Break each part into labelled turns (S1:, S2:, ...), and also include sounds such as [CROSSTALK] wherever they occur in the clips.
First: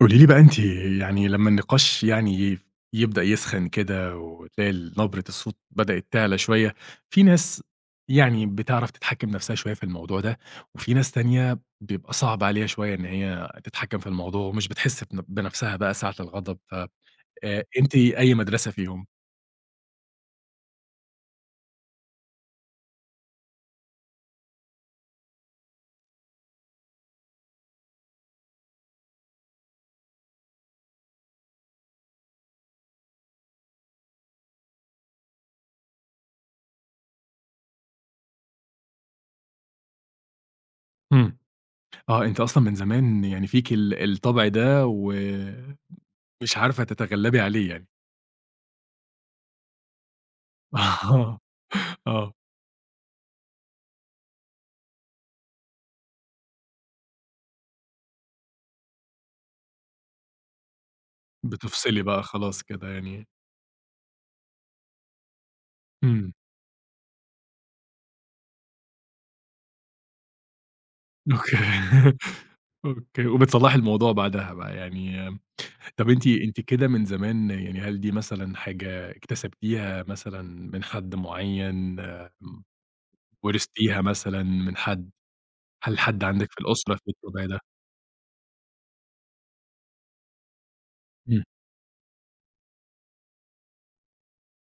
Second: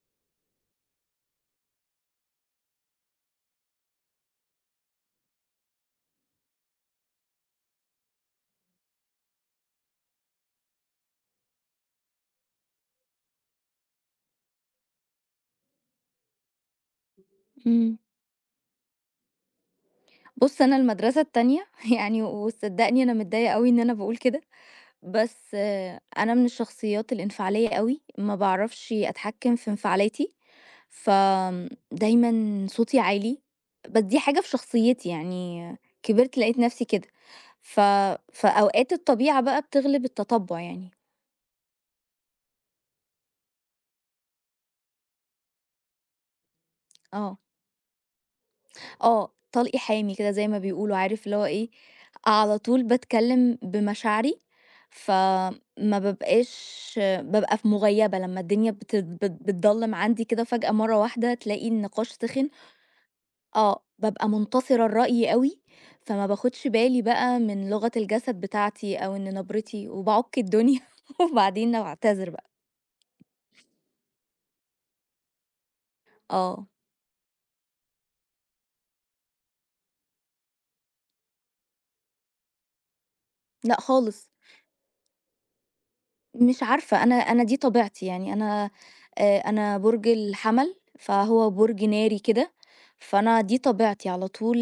S1: قولي لي بقى أنتِ لمّا النقاش يبدأ يسخن كده وتلاقي نبرة الصوت بدأت تعلى شوية. في ناس بتعرف تتحكم نفسها شوية في الموضوع ده، وفي ناس تانية بيبقى صعب عليها شوية إن هي تتحكم في الموضوع ومش بتحس بنفسها بقى ساعة الغضب. ف أنتِ
S2: إمم.
S1: أي مدرسة فيهم؟
S2: بُص، أنا المدرسة التانية [LAUGHS] يعني وصدّقني أنا متضايقة أوي إن أنا باقول كده، بس أنا من الشخصيات الانفعالية أوي، ما باعرفش أتحكّم في انفعالاتي، فآمم دايمًا صوتي عالي، بس دي حاجة في شخصيتي يعني كبرت لقيت نَفْسي كده، ف فأوقات الطبيعة بقى بتغلب التطبُّع يعني،
S1: إمم. آه، أنتِ أصلًا من زمان يعني فيكِ الطبع ده ومش عارفة
S2: آه.
S1: تتغلبي عليه يعني.
S2: آه، طلقي حامي كده زي ما بيقولوا، عارف اللي
S1: [LAUGHS] آه.
S2: هو إيه،
S1: آه،
S2: على طول باتكلّم بمشاعري، فما بابقاش بابقى في مُغيّبة لمّا الدنيا بت بت بتضلّم عندي كده فجأة مرّة واحدة تلاقي
S1: بتفصلي
S2: النقاش
S1: بقى
S2: سِخِن،
S1: خلاص كده يعني.
S2: آه، بابقى مُنتصرة الرأي أوي، فما
S1: إمم.
S2: باخُدش بالي بقى من لغة الجسد بتاعتي أو إن نبرتي وباعُك الدنيا [LAUGHS]
S1: أوكي.
S2: وبعدين أعتذر بقى،
S1: [LAUGHS] أوكي، وبتصلّحي الموضوع بعدها بقى يعني طَب أنتِ
S2: آه،
S1: كده من زمان يعني هل دي مثلًا حاجة اكتسبتيها مثلًا من حد معيّن،
S2: لأ
S1: ورثتيها
S2: خالص.
S1: مثلًا من حد؟ هل حد عندِك في
S2: مش
S1: الأسرة
S2: عارفة
S1: في
S2: أنا
S1: الطبع
S2: دي
S1: ده؟
S2: طبيعتي يعني أنا آه، أنا برج الحمل
S1: إمم.
S2: فهو برج ناري كده فأنا دي طبيعتي على طول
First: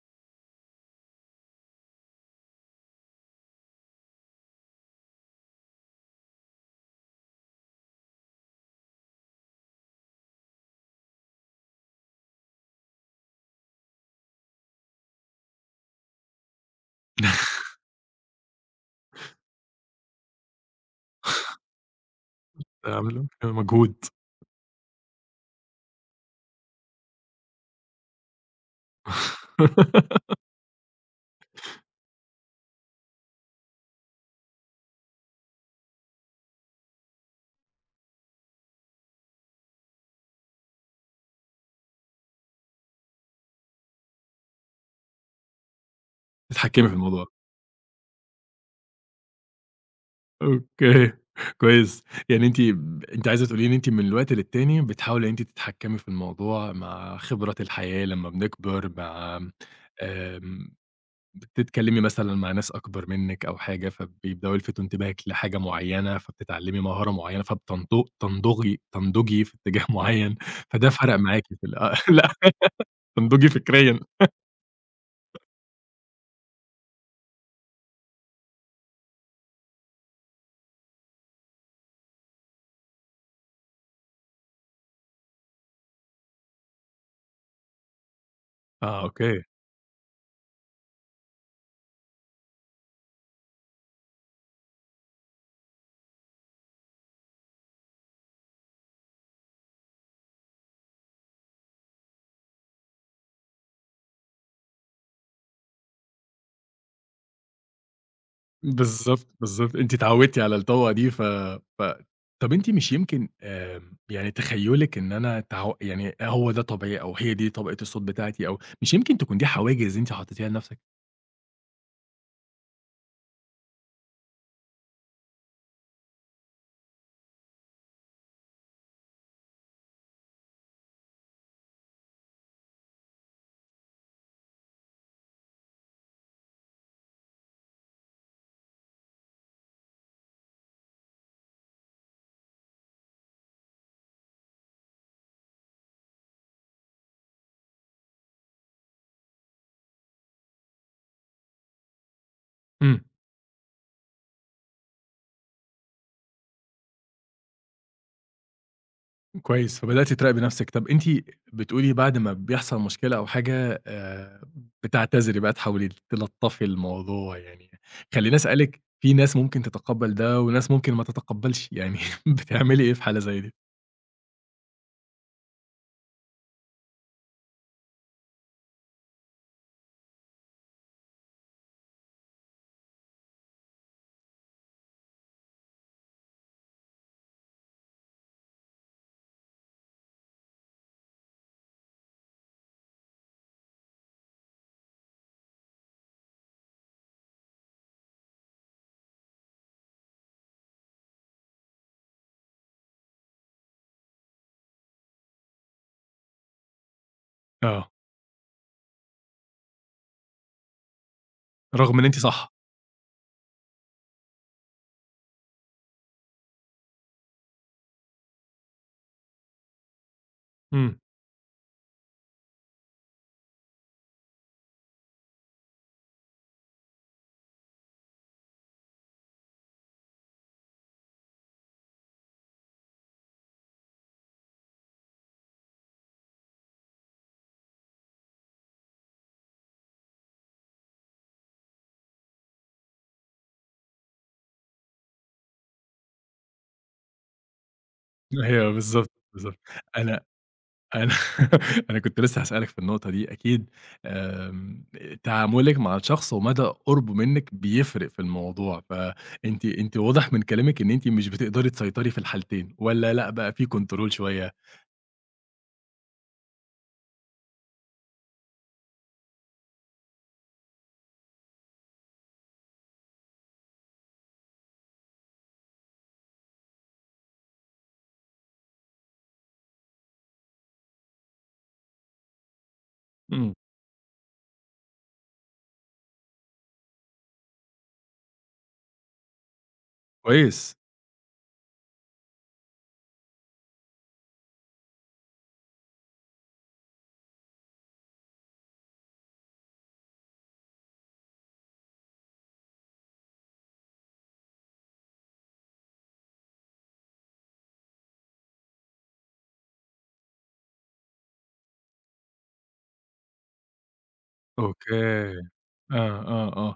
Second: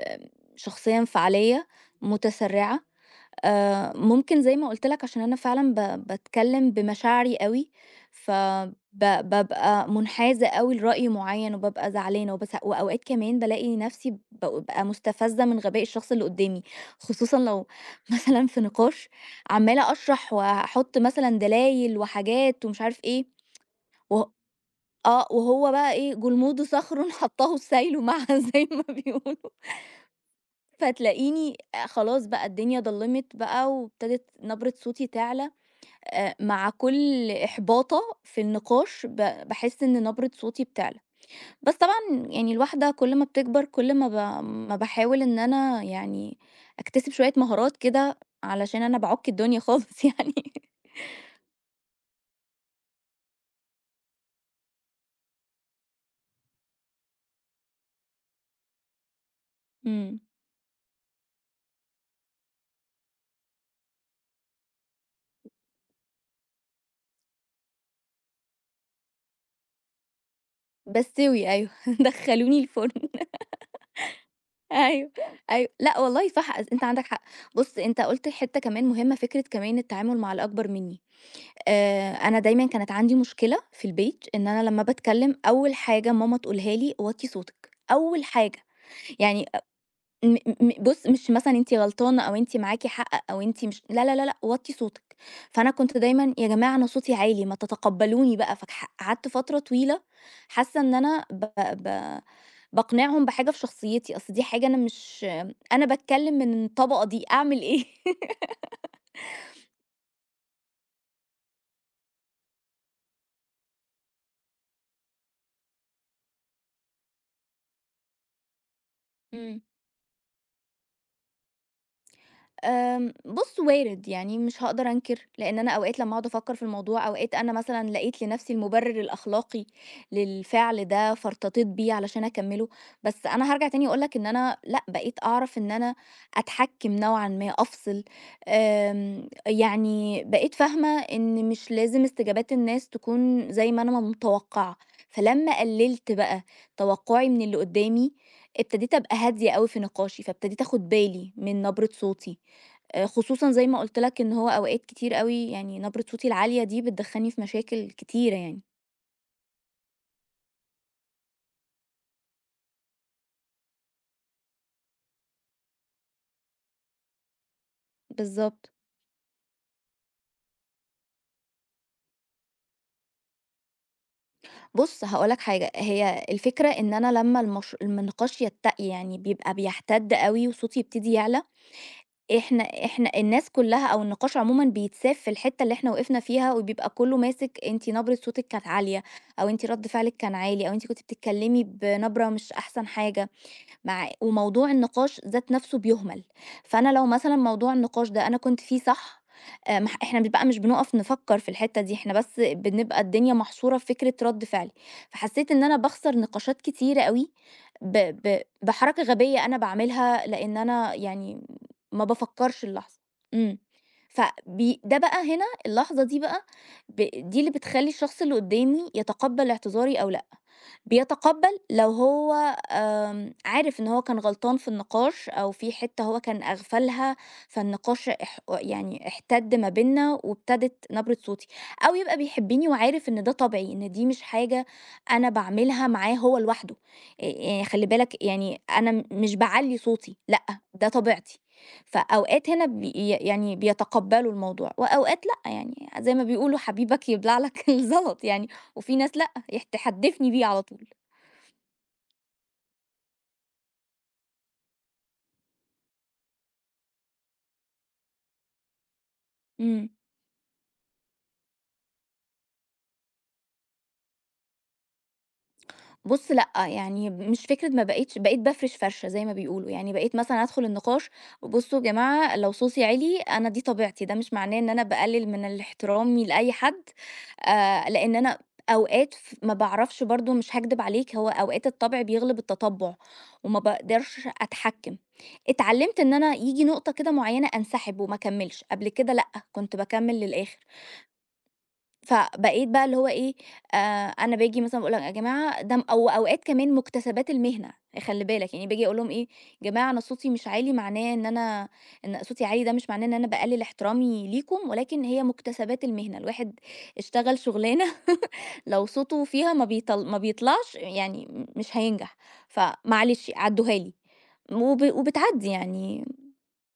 S2: آه، شخصية انفعالية متسرعة ممكن زي ما قُلت لك عشان أنا فعلًا باتكلّم بمشاعري أوي، بابقى منحازة أوي لرأي معيّن وبابقى زعلانة وبس وأوقات كمان بالاقي نَفْسي بابقى مُستفزة من غباء الشخص اللي قُدّامي، خصوصًا
S1: [LAUGHS]
S2: لو [LAUGHS] مثلًا في نقاش عمّالة أشرح وأحُط مثلًا دلايل وحاجات ومش عارف إيه،
S1: عاملة مجهود.
S2: وه وهو بقى إيه، جلموده صخرٌ [LAUGHS] حطّاه السيل معها [LAUGHS] زي ما بيقولوا.
S1: [LAUGHS]
S2: فتلاقيني خلاص بقى الدنيا ضلِّمت بقى وابتدت نبرة صوتي تعلى، مع كل إحباطة في النقاش باحس إن نبرة صوتي بتعلى. بس طبعًا يعني الواحدة كل ما بتكبر كل ما ما باحاول إن أنا يعني
S1: تتحكمي في
S2: أكتسب
S1: الموضوع.
S2: شوية مهارات كده علشان أنا باعك الدنيا خالص [LAUGHS] يعني.
S1: أوكي، كويس. يعني أنتِ عايزة تقولي لي إن أنتِ من الوقت للتاني بتحاولي إن أنتِ تتحكمي في الموضوع مع خبرة الحياة لمّا بنكبر، مع
S2: إمم.
S1: آمم بتتكلمي مثلًا مع ناس أكبر منِّك أو حاجة، فبيبدؤوا يلفتوا انتباهِك لحاجة معيّنة، فبتتعلمي مهارة معيّنة، فبتنض تنضغي تنضجي في اتجاه معيّن، فده فرق معاكِ
S2: باستوي
S1: في
S2: أيوه،
S1: ال آه،
S2: [LAUGHS]
S1: [LAUGHS] لأ
S2: دخّلوني الفرن
S1: تنضجي فكريًا.
S2: أيوه، أيوه. لأ والله صح أنت عندك حق. بُص أنت قُلت حتة كمان مهمة، فكرة كمان التعامل مع الأكبر منّي. أنا دايمًا كانت عندي مشكلة في البيت، إن أنا لمّا باتكلم أول حاجة ماما تقولها لي: "وطّي صوتِك." أول حاجة،
S1: آه، أوكي،
S2: يعني أ م م بُص مش مثلًا أنتِ غلطانة أو أنتِ معاكِ حق أو أنتِ مش لا، لا، لا، لأ، وطّي صوتِك. فأنا كنت دايمًا يا جماعة أنا صوتي عالي، ما تتقبلوني بقى، فاكح قعدت فترة طويلة حاسة إن أنا ب ب باقنعهم بحاجة في شخصيتي، أصل دي حاجة أنا مش أنا باتكلم من الطبقة دي، أعمل إيه؟ [LAUGHS]
S1: بالضبط، بالضبط، أنتِ اتعودتِ على الطبقة دي ف ف طَب أنتِ مش يمكن، يعني تخيُّلِك إن أنا تعو يعني هو ده طبعي أو هي دي طبقة الصوت بتاعتي، أو مش يمكن تكون دي
S2: إمم.
S1: حواجز أنتِ حطيتيها لنفسِك؟
S2: بُص وارد، يعني مش هاقدر أنكر، لإن أنا أوقات لمّا أقعد أفكّر في الموضوع، أوقات أنا مثلًا لقيت لنفسي المُبرر الأخلاقي للفعل ده، فارتضيت بيه علشان أكمّله، بس أنا هارجع تاني أقول لك إن أنا لأ، بقيت أعرف إن أنا أتحكّم نوعًا ما، أفصل، يعني بقيت فاهمة إن مش لازم استجابات الناس تكون زي ما أنا متوقّعة، فلمّا قلّلت بقى توقُّعي من اللي قُدّامي، ابتديت أبقى هادية أوي في نقاشي، فابتديت آخُد بالي من نبرة صوتي.
S1: إمم.
S2: خصوصًا زي ما قُلت لك إن هو أوقات كتير أوي يعني نبرة صوتي العالية دي بتدخّلني في مشاكل كتيرة يعني.
S1: كويس، فبدأتِ تراقبي نفسِك. طَب أنتِ بتقولي بعد ما بيحصل مشكلة أو حاجة، بتعتذري بقى تحاولي تلطّفي الموضوع يعني. خلّيني
S2: بالضبط.
S1: أسألِك، في ناس ممكن تتقبّل ده وناس ممكن ما تتقبّلش، يعني [LAUGHS] بتعملي إيه في حالة زي دي؟
S2: بُص هاقول لك حاجة، هي الفكرة إن أنا لمّا النقاش يتّقي يعني بيبقى بيحتد أوي وصوتي يبتدي يعلى، إحنا الناس كُلّها أو النقاش عمومًا بيتساب في الحتّة اللي إحنا وقفنا فيها وبيبقى كُلّه ماسك أنتِ نبرة صوتِك كانت عالية أو أنتِ رَد فعلِك كان عالي أو أنتِ كنتِ بتتكلمي بنبرة مش أحسن حاجة. مع وموضوع النقاش ذات نفسه بيهمل، فأنا لو مثلًا موضوع النقاش ده أنا كنت فيه صح، مح إحنا بيبقى مش بنُقف نفكّر في الحتّة دي، إحنا بس بنبقى الدنيا محصورة في فكرة رَد فعلي، فحسّيت إن أنا باخسر نقاشات كتيرة أوي
S1: آه،
S2: ب ب بحركة غبية أنا باعملها لإن أنا يعني
S1: رغم
S2: ما
S1: إن أنتِ صح.
S2: بافكّرش اللحظة. إمم. ده بقى هنا اللحظة دي بقى ب دي اللي بتخلّي الشخص اللي قُدّامي يتقبّل اعتذاري أو لأ،
S1: إمم.
S2: بيتقبّل لو هو عارف إن هو كان غلطان في النقاش أو في حتّة هو كان أغفلها، فالنقاش يعني احتد ما بيننا وابتدت نبرة صوتي، أو يبقى بيحبني وعارف إن ده طبعي، إن دي مش حاجة أنا باعملها معاه هو لوحده، يعني خلّي بالك يعني أنا مش باعلّي صوتي، لأ، ده طبيعتي، فأوقات هنا يعني بيتقبّلوا الموضوع وأوقات لأ، يعني زي ما بيقولوا حبيبك يبلع لك [LAUGHS] الزلط يعني،
S1: أيوه
S2: وفي
S1: بالضبط،
S2: ناس لأ،
S1: بالضبط. أنا
S2: تحدفني بيه على طول.
S1: أنا [LAUGHS] أنا كنت لسه هاسألِك في النقطة دي أكيد. آمم، تعاملِك مع الشخص ومدى قربه منِّك بيفرق في الموضوع، فأنتِ،
S2: إمم.
S1: واضح من كلامِك إن أنتِ مش بتقدري تسيطري في الحالتين، والّا لأ بقى في كنترول شوية؟
S2: بُص لأ، يعني مش فكرة ما بقيتش بقيت بافرش فرشة زي ما بيقولوا، يعني بقيت مثلًا أدخل النقاش بُصّوا يا جماعة لو صوتي عِلي أنا دي طبيعتي، ده مش معناه إن أنا باقلل من ال احترامي لأي حد، لإن أنا أوقات ما باعرفش برضه مش هاكدب عليك، هو أوقات الطبع بيغلب التطبع،
S1: إمم،
S2: وما باقدرش أتحكم. اتعلمت إن أنا ييجي نقطة كده معينة أنسحب وما أكملش، قبل كده لأ، كنت باكمل للآخر.
S1: كويس.
S2: فبقيت بقى اللي هو إيه، آآ أنا باجي مثلًا باقول لهم: "يا جماعة ده م" أو أوقات كمان مكتسبات المهنة، خلّي بالك، يعني باجي أقول لهم إيه: "يا جماعة أنا صوتي مش عالي معناه إن أنا إن صوتي عالي ده مش معناه إن أنا باقلل احترامي ليكم، ولكن هي مكتسبات المهنة، الواحد اشتغل شغلانة [LAUGHS] لو صوته فيها ما بيطل ما بيطلعش يعني مش هينجح، فمعلش عدّوها لي."
S1: أوكي. آه،
S2: وبتعدّي يعني،
S1: آه، آه.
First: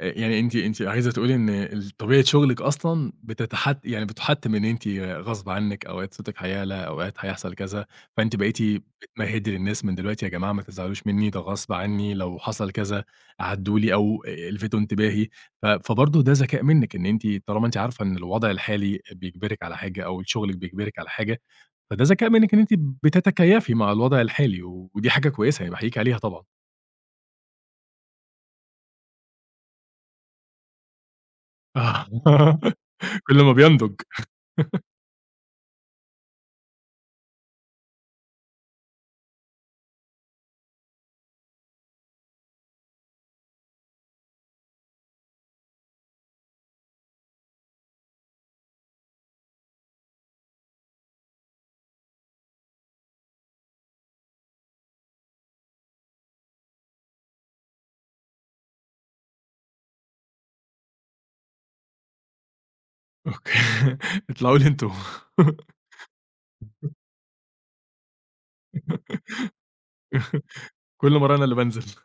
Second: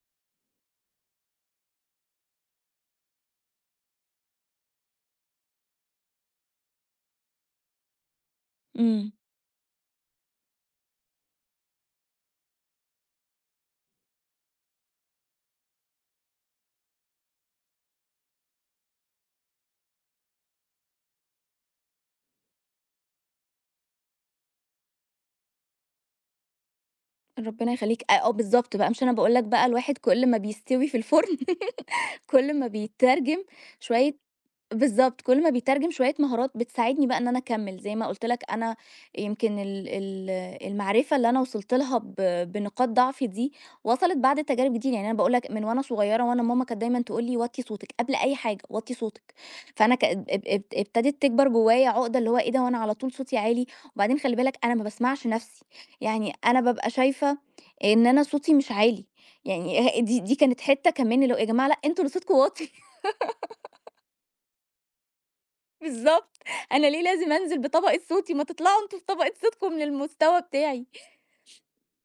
S1: يعني أنتِ عايزة تقولي إن طبيعة شغلِك أصلًا بتتحت يعني بتُحَتِّم إن أنتِ غصب عنِّك، أوقات صوتِك هيعلى، أوقات هيحصل كذا، فأنتِ بقيتِ
S2: إمم،
S1: بتمهِّدي للناس من دلوقتي يا جماعة ما تزعلوش منّي، ده غصب عني، لو حصل كذا عدّوا لي، أو الفتوا انتباهي. ف فبرضه ده ذكاء منِّك إن أنتِ طالما أنتِ عارفة إن الوضع الحالي بيجبرِك على حاجة، أو شغلِك بيجبرِك على حاجة، فده ذكاء منِّك إن أنتِ بتتكيّفي مع الوضع الحالي، ودي حاجة كويسة يعني باحييكِ عليها طبعًا.
S2: ربنا يخلّيك، آه، آه بالضبط بقى، مش أنا باقول لك بقى الواحد كل ما بيستوي في الفرن
S1: آه.
S2: كل ما
S1: [LAUGHS] كل
S2: بيترجم
S1: ما بينضج.
S2: شوية بالضبط، كل ما بيترجم شوية مهارات بتساعدني بقى إن أنا أكمّل، زي ما قُلت لك أنا يمكن ال المعرفة اللي أنا وصلت لها بنقاط ضعفي دي، وصلت بعد تجارب كتير، يعني أنا باقول لك من وأنا صغيرة وأنا ماما كانت دايمًا تقول لي: "وطّي صوتِك قبل أي حاجة، وطّي صوتِك." فأنا ك اب اب اب ابتدت تكبر جوايا عقدة اللي هو إيه ده، هو أنا على طول صوتي عالي؟ وبعدين خلّي بالك أنا ما باسمعش نَفْسي، يعني أنا بابقى شايفة إن أنا صوتي مش عالي، يعني [LAUGHS] دي كانت حتّة كمان اللي هو يا جماعة لأ، أنتم اللي صوتكم واطي.
S1: أوكي. [LAUGHS] اطلعوا لي أنتم.
S2: بالضبط، أنا ليه لازم أنزل بطبقة صوتي، ما تطلعوا أنتم بطبقة
S1: [LAUGHS]
S2: صوتكم للمستوى بتاعي.
S1: كل مرّة أنا اللي بانزل.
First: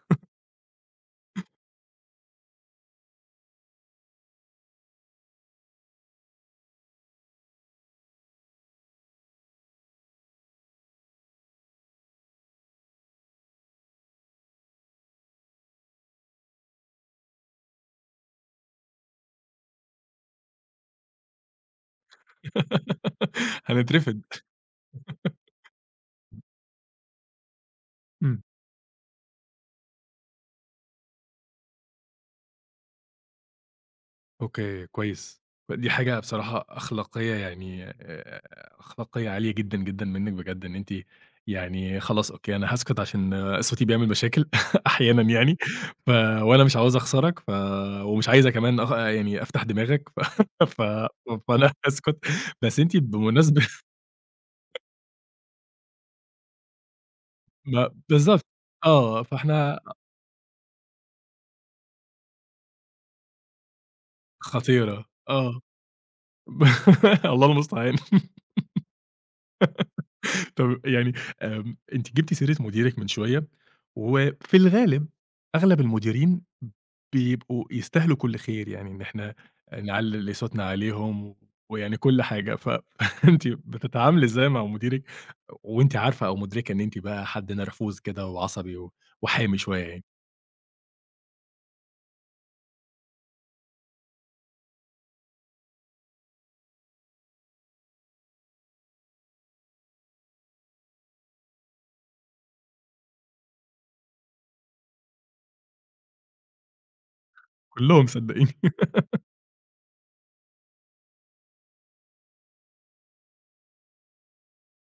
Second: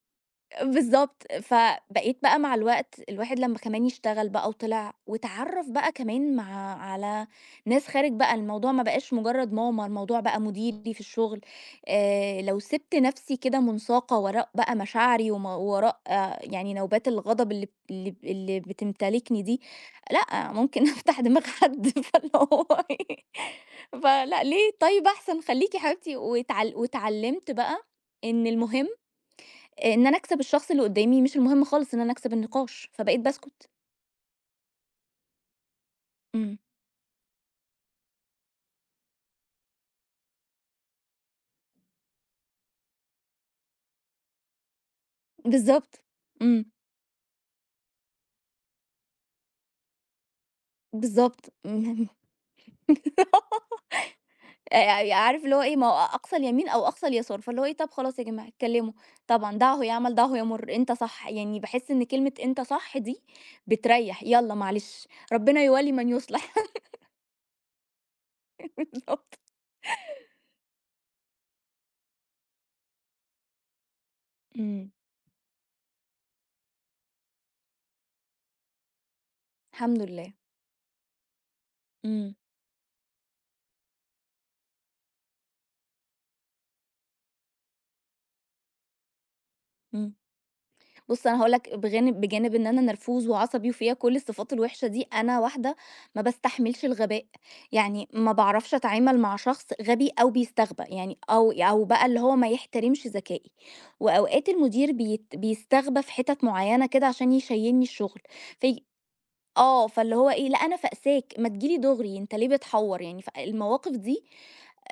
S2: بالضبط، فبقيت بقى مع الوقت الواحد لمّا كمان يشتغل بقى وطلع واتعرّف بقى كمان على ناس خارج بقى، الموضوع ما بقاش مجرّد ماما، الموضوع بقى مديري في الشغل، لو سِبت نَفْسي كده مُنساقة وراء بقى مشاعري وما وراء آه يعني نوبات الغضب اللي بتمتلكني دي، لأ، ممكن [LAUGHS] أفتح دماغ حد [LAUGHS] فاللي هو إيه
S1: [LAUGHS] هنترفد.
S2: فلأ، ليه طيب أحسن خلّيكِ يا حبيبتي واتعلّمت بقى
S1: إمم.
S2: إن المهم إن أنا أكسب الشخص اللي قدّامي، مش المهم خالص إن أنا أكسب النقاش، فبقيت باسكت.
S1: أوكي، كويس. دي حاجة
S2: إمم،
S1: بصراحة أخلاقية يعني، أخلاقية عالية جدًا، جدًا منِّك بجد. إن أنتِ يعني خلاص، أوكي، أنا هاسكت عشان آه، صوتي بيعمل مشاكل [LAUGHS] أحيانًا يعني.
S2: بالضبط،
S1: ف وأنا
S2: إمم،
S1: مش عاوز أخسرك، ومش عايزة كمان أخ يعني أفتح دماغك، [LAUGHS] ف
S2: بالضبط،
S1: فأنا
S2: اهم،
S1: هاسكت. بس
S2: آآ
S1: أنتِ بمناسبة،
S2: [LAUGHS] عارف اللي هو إيه، ما هو أقصى اليمين أو أقصى اليسار، فاللي هو إيه، طَب
S1: ما
S2: خلاص يا
S1: بالضبط،
S2: جماعة اتكلّموا،
S1: آه،
S2: طبعًا
S1: فإحنا
S2: دعه يعمل دعه يمُر، أنت صح، يعني باحس إن كلمة أنت صح دي بتريّح، يالّا
S1: خطيرة،
S2: معلش،
S1: آه.
S2: ربنا يولي من يُصلح
S1: [LAUGHS] ب الله المستعان. [LAUGHS]
S2: [LAUGHS] بالضبط.
S1: طب يعني أنتِ جبتِ سيرة مديرِك من شوية، وفي
S2: إمم،
S1: الغالب أغلب المديرين بيبقوا يستاهلوا كل خير، يعني إن إحنا
S2: الحمد
S1: نعلّي
S2: لله.
S1: صوتنا عليهم ويعني كل
S2: إمم،
S1: حاجة. [LAUGHS] فأنتِ بتتعاملي إزاي مع مديرِك وأنتِ عارفة أو مُدركة إن أنتِ بقى حد نرفوز كده وعصبي وحامي شوية يعني؟
S2: إمم. بُص أنا هاقول لك بجانب بجانب إن أنا نرفوز وعصبي وفيّا كل الصفات الوحشة دي، أنا واحدة ما باستحملش الغباء، يعني ما باعرفش أتعامل مع شخص غبي أو بيستغبى، يعني أو أو بقى اللي هو ما يحترمش ذكائي، وأوقات المدير بيستغبى في حتت معيّنة كده عشان يشيّلني
S1: كلّهم
S2: الشغل،
S1: صدقيني.
S2: في آه، فاللي هو إيه، لأ أنا فاقساك، ما تيجي لي دغري، أنت ليه بتحوّر يعني؟ فالمواقف دي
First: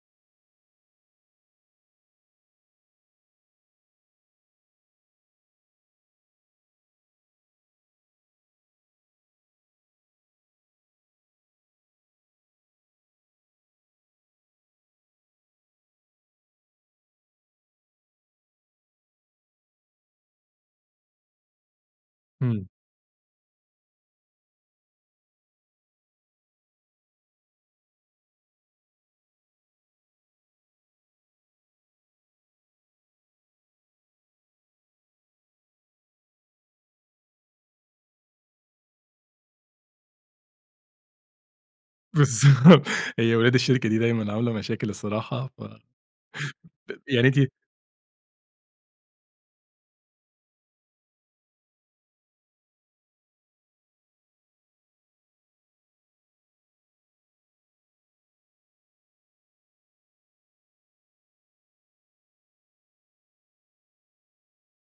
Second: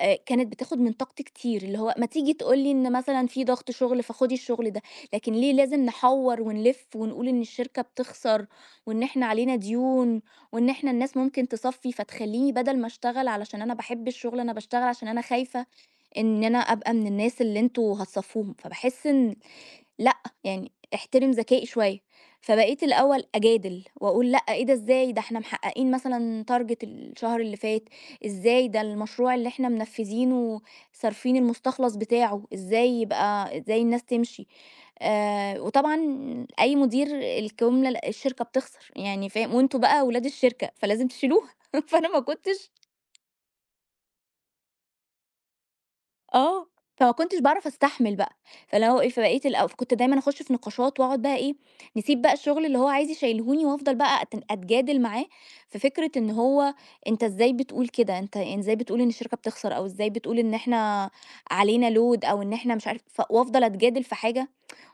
S2: كانت بتاخد من طاقتي كتير، اللي هو ما تيجي تقول لي إن مثلًا في ضغط شغل فخدي الشغل ده، لكن ليه لازم نحوّر ونلِف ونقول إن الشركة بتخسر وإن إحنا علينا ديون وإن إحنا الناس ممكن تصفّي، فتخلّيني بدل ما أشتغل علشان أنا باحب الشغل، أنا باشتغل عشان أنا خايفة إن أنا أبقى من الناس اللي أنتم هتصفّوهم، فباحس إن لأ، يعني احترم ذكائي شوية،
S1: إمم.
S2: فبقيت الأول أجادل وأقول لأ، إيه ده إزاي؟ ده إحنا محققين مثلًا target الشهر اللي فات، إزاي ده المشروع اللي إحنا منفذينه صارفين المستخلص بتاعه، إزاي يبقى إزاي الناس تمشي؟ وطبعًا أي مدير الجملة الشركة بتخسر يعني فاهم، وأنتم بقى ولاد الشركة فلازم تشيلوها، [LAUGHS] فأنا ما كنتش
S1: بالضبط. [LAUGHS] هي ولاد الشركة دي دايمًا عاملة مشاكل الصراحة.
S2: آه، فما
S1: يعني
S2: كنتش
S1: أنتِ،
S2: باعرف أستحمل بقى، فاللي هو إيه، فبقيت الأو فكنت دايمًا أخش في نقاشات وأقعد بقى إيه، نسيب بقى الشغل اللي هو عايز يشيلهوني وأفضل بقى أتجادل معاه في فكرة إن هو أنت إزاي بتقول كده، أنت يعني إزاي بتقول إن الشركة بتخسر أو إزاي بتقول إن إحنا علينا load أو إن إحنا مش عارف وأفضل أتجادل في حاجة،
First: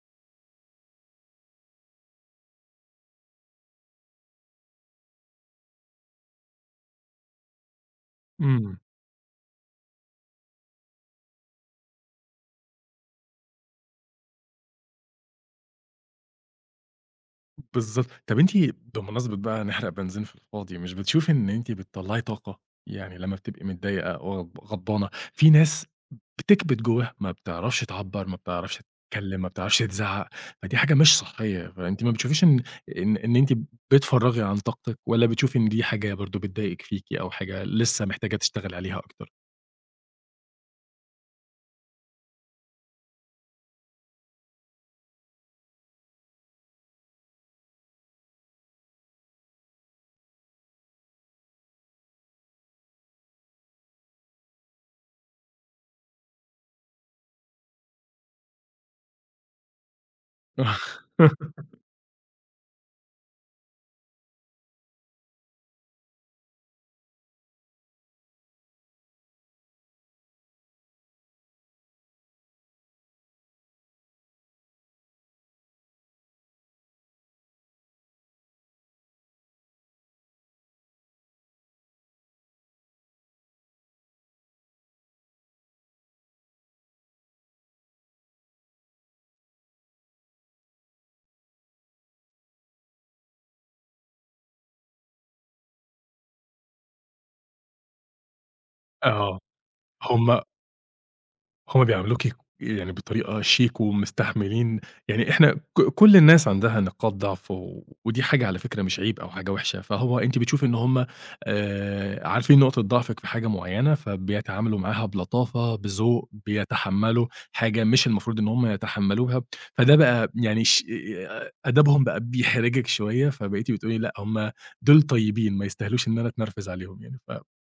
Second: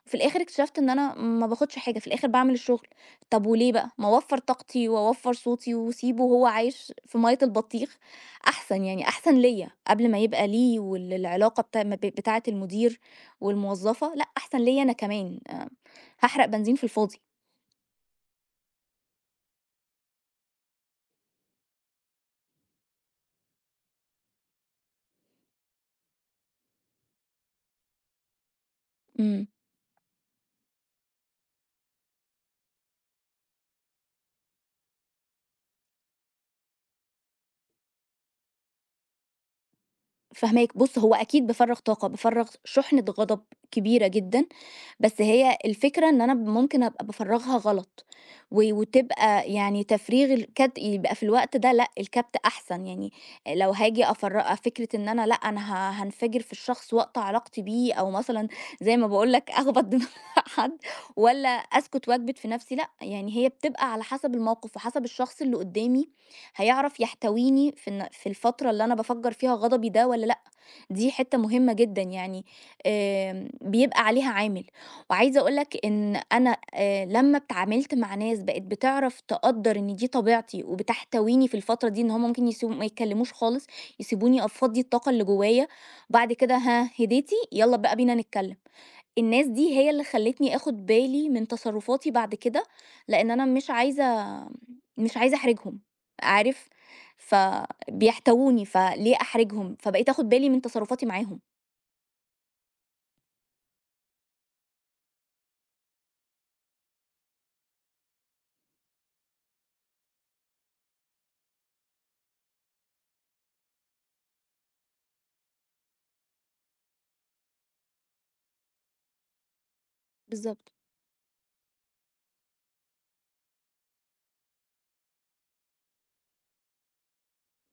S2: وفي الآخر اكتشفت إن أنا ما باخدش حاجة، في الآخر باعمل الشغل. طب وليه بقى؟ ما أوفّر طاقتي وأوفّر صوتي وأسيبه وهو عايش في مَيّة البطيخ.
S1: إمم،
S2: أحسن، يعني أحسن ليّا، قبل ما يبقى ليه وال العلاقة بتا م ب بتاعة المدير والموظفة، لأ أحسن ليّا أنا كمان، هاحرق بنزين في الفاضي.
S1: بالضبط. طب أنتِ بمناسبة بقى نحرق بنزين في الفاضي، مش بتشوفي إن أنتِ بتطلّعي طاقة؟ يعني لمّا بتبقي متضايقة غضبانة، في ناس بتكبت جواها، ما بتعرفش تعبّر، ما بتعرفش تتكلم،
S2: إمم.
S1: ما بتعرفش تزعّق، فدي حاجة مش صحية، فأنتِ ما بتشوفيش إن أنتِ بتفرّغي عن طاقتِك، والّا بتشوفي إن دي حاجة برضه بتضايقِك فيكِ أو حاجة لسه محتاجة تشتغلي عليها أكتر؟
S2: فاهماك، بُص هو أكيد بافرّغ طاقة، بافرّغ شُحنة غضب كبيرة جدًا، بس هي الفكرة إن أنا ممكن أبقى بافرّغها غلط، وتبقى يعني تفريغ الكد يبقى في الوقت ده لأ، الكبت أحسن، يعني لو هاجي فكرة إن أنا لأ، أنا هانفجر في الشخص وأقطع علاقتي بيه، أو مثلًا زي ما باقول لك أخبط دماغ [LAUGHS] حد والّا
S1: [LAUGHS]
S2: أسكت وأكبت في نفسي، لأ، يعني هي بتبقى على حسب الموقف وحسب الشخص اللي قدّامي هيعرف يحتويني في في الفترة اللي أنا بفجر فيها غضبي ده ولا لأ دي حتة مهمة جدا يعني بيبقى عليها عامل وعايزة أقولك إن أنا آه، لما اتعاملت مع ناس بقت بتعرف تقدر إن دي طبيعتي وبتحتويني في الفترة دي إن هم ممكن يسيبوا ما يتكلموش خالص يسيبوني أفضي الطاقة اللي جوايا بعد كده هديتي يلا بقى بينا نتكلم الناس دي هي اللي خلّتني آخُد بالي من تصرُّفاتي بعد كده، لإن أنا مش عايزة مش عايزة أحرجهم، عارف، فبيحتووني، فليه
S1: آه،
S2: أحرجهم؟ فبقيت آخُد
S1: هم
S2: بالي من تصرُّفاتي معاهم.
S1: هُم بيعاملوكِ يعني بطريقة شيك ومستحملين. يعني إحنا كل الناس عندها نقاط ضعف، ودي حاجة على فكرة مش عيب أو حاجة وحشة، فهو أنتِ بتشوفي إن هُم، عارفين نقطة ضعفِك في حاجة معيّنة، فبيتعاملوا معاها بلطافة، بذوق، بيتحمّلوا حاجة مش المفروض إن هُم يتحمّلوها، فده بقى يعني
S2: بالضبط.
S1: ش أدبهم بقى بيحرجِك شوية، فبقيتِ بتقولي لأ، هُم دول طيبين ما يستاهلوش إن أنا أتنرفز عليهم يعني،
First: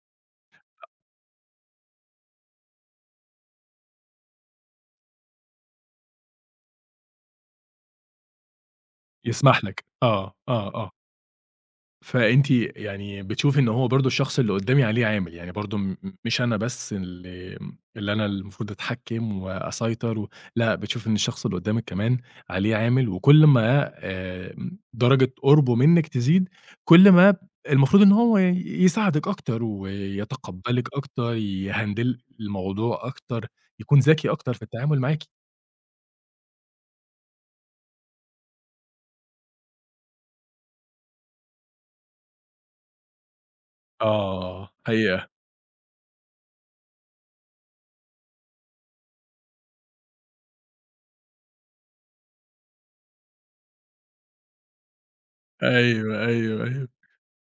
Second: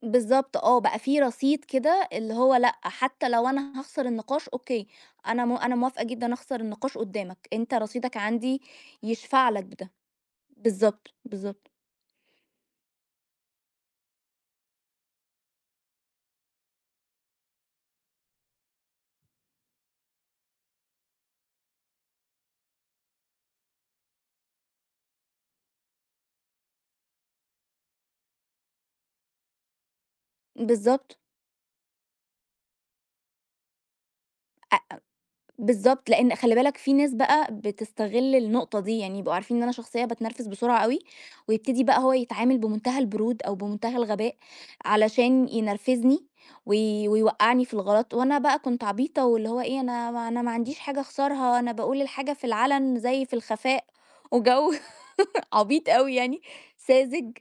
S2: بالضبط آه، بقى في رصيد كده اللي هو لأ، حتى لو أنا هاخسر النقاش أوكي، أنا أنا موافقة جدًا أخسر النقاش قُدّامك، أنت رصيدك عندي يشفع لك
S1: فيسمح لك.
S2: بده.
S1: آه، آه، آه.
S2: بالضبط، بالضبط،
S1: فأنتِ يعني بتشوفي إن هو برضه الشخص اللي قدّامي عليه عامل، يعني برضه مش أنا بس اللي، اللي أنا المفروض أتحكّم وأسيطر لأ، بتشوفي إن الشخص اللي قدّامِك كمان عليه عامل، وكل ما درجة قُربه منِّك تزيد، كل ما المفروض إن هو يساعدِك أكتر، ويتقبّلِك
S2: بالضبط.
S1: أكتر، يهندل الموضوع أكتر، يكون ذكي أكتر في التعامل معاكِ.
S2: بالضبط، لإن خلّي بالك في ناس بقى بتستغل النقطة دي، يعني يبقوا عارفين إن أنا شخصية باتنرفز بسرعة أوي، ويبتدي بقى هو يتعامل بمنتهى البرود أو بمنتهى الغباء
S1: آه، حقيقة.
S2: علشان ينرفزني ويوقّعني في الغلط، وأنا بقى كنت عبيطة واللي هو إيه أنا ما أنا ما عنديش حاجة أخسرها، أنا باقول الحاجة في العلن زي في الخفاء، وجو [LAUGHS] عبيط أوي
S1: أيوه،
S2: يعني،
S1: أيوه، أيوه.
S2: ساذج،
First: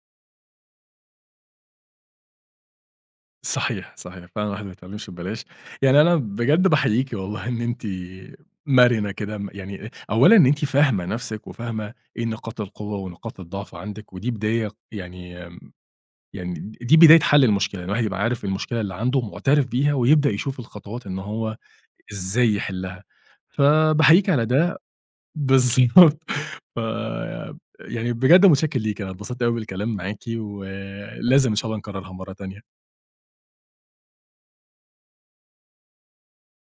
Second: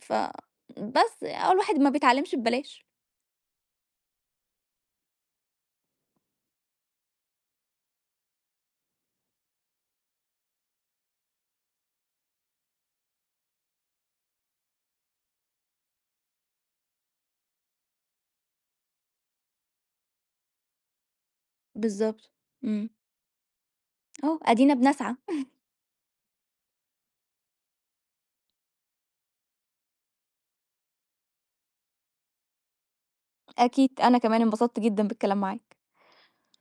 S2: ف بس هو الواحد ما بيتعلمش ببلاش.
S1: صحيح، صحيح، فعلًا الواحد ما بيتعلمش ببلاش. يعني أنا بجد باحييكِ والله إن أنتِ مرنة كده، يعني أولًا إن أنتِ فاهمة نفسِك وفاهمة إيه نقاط القوة ونقاط الضعف عندِك، ودي بداية يعني آمم، يعني دي بداية حل المشكلة، الواحد يبقى عارف المشكلة اللي عنده معترف بيها ويبدأ يشوف الخطوات إن هو
S2: بالضبط،
S1: إزاي
S2: إمم،
S1: يحلها، فباحييكِ
S2: أهو
S1: على
S2: أدينا
S1: ده.
S2: بنسعى.
S1: بالضبط. [LAUGHS] ف يعني بجد متشكر ليكِ، أنا اتبسطت أوي بالكلام معاكِ، ولازم إن شاء الله نكررها مرة تانية.
S2: أكيد أنا كمان انبسطت جدًا بالكلام معاك.